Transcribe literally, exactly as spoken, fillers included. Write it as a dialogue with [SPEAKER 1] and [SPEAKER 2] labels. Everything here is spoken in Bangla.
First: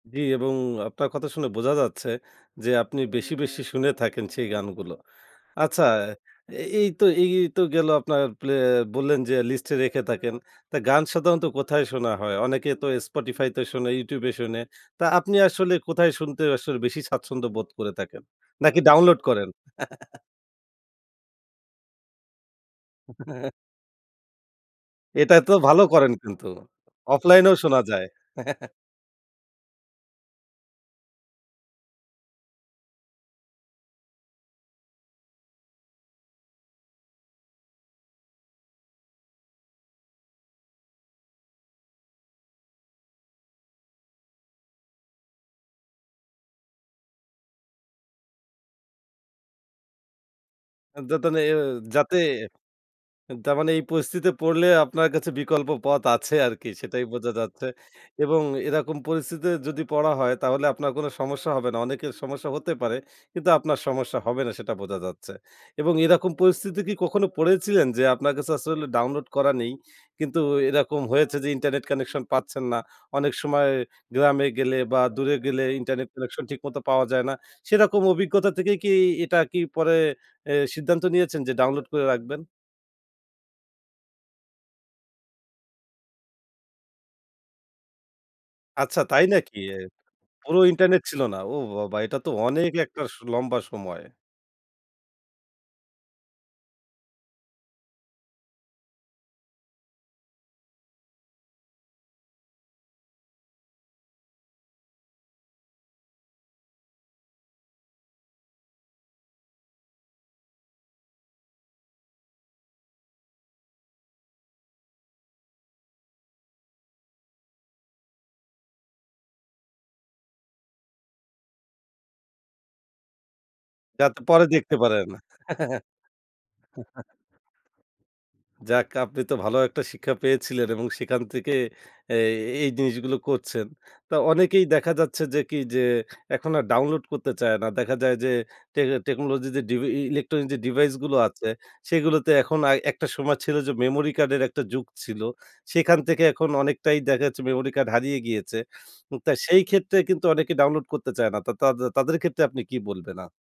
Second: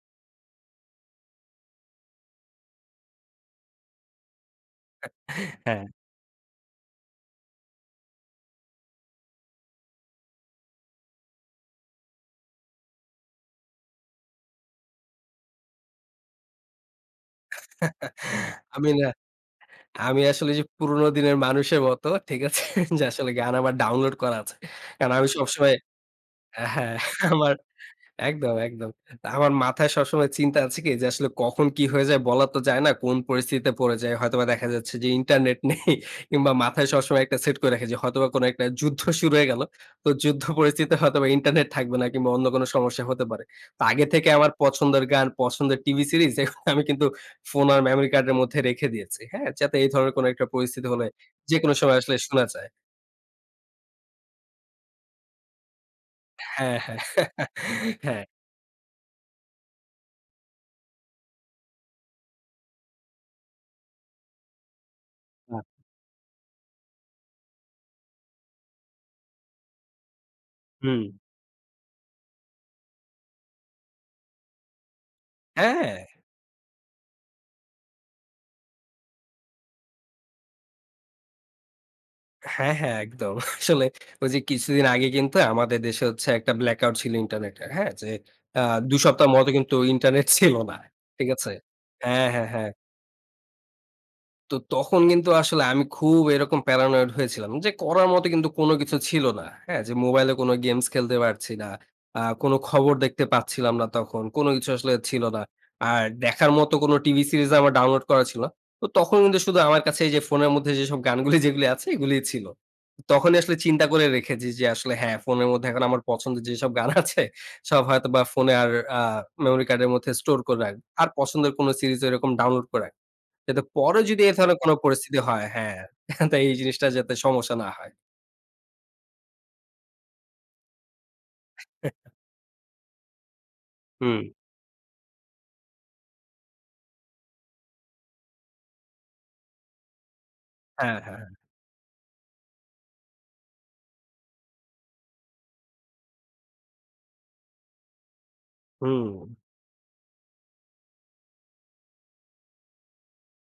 [SPEAKER 1] জি, এবং আপনার কথা শুনে বোঝা যাচ্ছে যে, আপনি বেশি, বেশি শুনে থাকেন সেই গানগুলো। আচ্ছা
[SPEAKER 2] হ্যাঁ।
[SPEAKER 1] এই তো এই এই তো গেল আপনার প্লে বললেন যে, লিস্ট এ রেখে থাকেন তা গান সাধারণত কোথায় শোনা হয়? অনেকে তো Spotify তে শোনে, YouTube এ শোনে। তা আপনি আসলে কোথায় শুনতে আসলে বেশি স্বাচ্ছন্দ্য বোধ করে থাকেন? নাকি
[SPEAKER 2] আমি না,
[SPEAKER 1] ডাউনলোড করেন?
[SPEAKER 2] আমি আসলে যে, পুরনো দিনের মানুষের মতো, ঠিক আছে? যে, আসলে গান আমার ডাউনলোড করা আছে। কারণ আমি
[SPEAKER 1] এটাই তো
[SPEAKER 2] সবসময়
[SPEAKER 1] ভালো করেন কিন্তু।
[SPEAKER 2] হ্যাঁ। আমার
[SPEAKER 1] অফলাইনেও শোনা যায়।
[SPEAKER 2] একদম, একদম। আমার মাথায় সবসময় চিন্তা আছে কি যে, আসলে কখন কি হয়ে যায় বলা তো যায় না কোন পরিস্থিতিতে পড়ে যায়। হয়তোবা দেখা যাচ্ছে যে, ইন্টারনেট নেই, কিংবা মাথায় সবসময় একটা সেট করে রেখেছি। হয়তোবা কোন একটা যুদ্ধ শুরু হয়ে গেল। তো যুদ্ধ পরিস্থিতিতে হয়তোবা ইন্টারনেট থাকবে না, কিংবা অন্য কোন সমস্যা হতে পারে। তো আগে থেকে আমার পছন্দের গান পছন্দের টিভি সিরিজ আমি কিন্তু ফোন আর মেমোরি কার্ডের মধ্যে রেখে দিয়েছি। হ্যাঁ? যাতে এই ধরনের কোনো একটা পরিস্থিতি হলে
[SPEAKER 1] যাতে না এ
[SPEAKER 2] যেকোনো সময় আসলে
[SPEAKER 1] যাতে।
[SPEAKER 2] শোনা যায়।
[SPEAKER 1] তারমানে এই পরিস্থিতে পড়লে আপনার কাছে বিকল্প পথ আছে আরকি
[SPEAKER 2] হ্যাঁ, হ্যাঁ।
[SPEAKER 1] সেটাই বোঝা যাচ্ছে।
[SPEAKER 2] হ্যাঁ।
[SPEAKER 1] এবং এরকম পরিস্থিতি যদি পড়া হয়, তাহলে আপনার কোন সমস্যা হবে না। অনেকের সমস্যা হতে পারে। কিন্তু আপনার সমস্যা হবে না সেটা বোঝা যাচ্ছে।
[SPEAKER 2] আ।
[SPEAKER 1] এবং এরকম পরিস্থিতি কি কখনো পড়েছিলেন? যে, আপনার কাছে আসলে ডাউনলোড করা নেই। কিন্তু এরকম
[SPEAKER 2] হুম।
[SPEAKER 1] হয়েছে যে, ইন্টারনেট কানেকশন পাচ্ছেন না। অনেক সময় গ্রামে গেলে, বা দূরে গেলে
[SPEAKER 2] হ্যাঁ।
[SPEAKER 1] ইন্টারনেট কানেকশন ঠিকমতো পাওয়া যায় না। সেরকম অভিজ্ঞতা থেকে কি এটা কি পরে এ সিদ্ধান্ত নিয়েছেন যে, ডাউনলোড করে রাখবেন?
[SPEAKER 2] হ্যাঁ, হ্যাঁ, একদম। আসলে ঐযে কিছুদিন আগে কিন্তু আমাদের দেশে হচ্ছে একটা ব্লাক আউট ছিল ইন্টারনেট এর। হ্যাঁ? যে, আ দুই
[SPEAKER 1] আচ্ছা তাই
[SPEAKER 2] সপ্তাহ মতো
[SPEAKER 1] নাকি?
[SPEAKER 2] কিন্তু ইন্টারনেট ছিল
[SPEAKER 1] পুরো
[SPEAKER 2] না।
[SPEAKER 1] ইন্টারনেট ছিল
[SPEAKER 2] ঠিক
[SPEAKER 1] না।
[SPEAKER 2] আছে?
[SPEAKER 1] ও বাবা এটা
[SPEAKER 2] হ্যাঁ,
[SPEAKER 1] তো
[SPEAKER 2] হ্যাঁ,
[SPEAKER 1] অনেক
[SPEAKER 2] হ্যাঁ।
[SPEAKER 1] একটা স লম্বা সময়।
[SPEAKER 2] তো তখন কিন্তু আসলে আমি খুব এরকম Paranoid হয়েছিলাম। যে, করার মতো কিন্তু কোন কিছু ছিল না। হ্যাঁ? যে, মোবাইলে কোন গেমস খেলতে পারছি না। আ কোন খবর দেখতে পাচ্ছিলাম না তখন। কোন কিছু আসলে ছিল না। আর দেখার মত কোন টিভি সিরিজ আমার ডাউনলোড করা ছিল না। তখন কিন্তু শুধু আমার কাছে যে, ফোনের মধ্যে যেসব গানগুলো যেগুলো আছে এগুলোই ছিল। তখনই আসলে চিন্তা করে রেখেছি, যে, আসলে হ্যাঁ, ফোনের মধ্যে এখন আমার পছন্দের যেসব গান আছে সব হয়তো বা ফোনে আর আ মেমোরি কার্ডের মধ্যে স্টোর করে রাখব। আর পছন্দের কোন সিরিজ এরকম ডাউনলোড করে। কিন্তু পরে
[SPEAKER 1] যাতে
[SPEAKER 2] যদি এ
[SPEAKER 1] পরে
[SPEAKER 2] ধরনের কোন
[SPEAKER 1] দেখতে পারেন।
[SPEAKER 2] পরিস্থিতি হয়, হ্যাঁ, তো এই জিনিসটা যাতে সমস্যা না হয়।
[SPEAKER 1] যাক আপনি তো ভালো একটা শিক্ষা পেয়েছিলেন, এবং সেখান থেকে এ এই জিনিসগুলো করছেন। তো
[SPEAKER 2] হুম।
[SPEAKER 1] অনেকেই দেখা যাচ্ছে যে, কি, যে, এখন আর ডাউনলোড করতে চায় না। দেখা যায় যে, টেক টেকনোলজি যে, ডিভি এ এ ইলেকট্রনিক যে, ডিভাইস
[SPEAKER 2] হ্যাঁ, হ্যাঁ,
[SPEAKER 1] গুলো
[SPEAKER 2] হ্যাঁ।
[SPEAKER 1] আছে, সেগুলোতে এখন আর একটা সময় ছিল যে, মেমোরি কার্ডের একটা যুগ ছিল। সেখান থেকে এখন অনেকটাই দেখা যাচ্ছে মেমোরি কার্ড হারিয়ে গিয়েছে। তো
[SPEAKER 2] হুম।
[SPEAKER 1] সেই ক্ষেত্রে কিন্তু অনেকে ডাউনলোড করতে চায় না। তা তাদে তাদের ক্ষেত্রে আপনি কি বলবেন? আ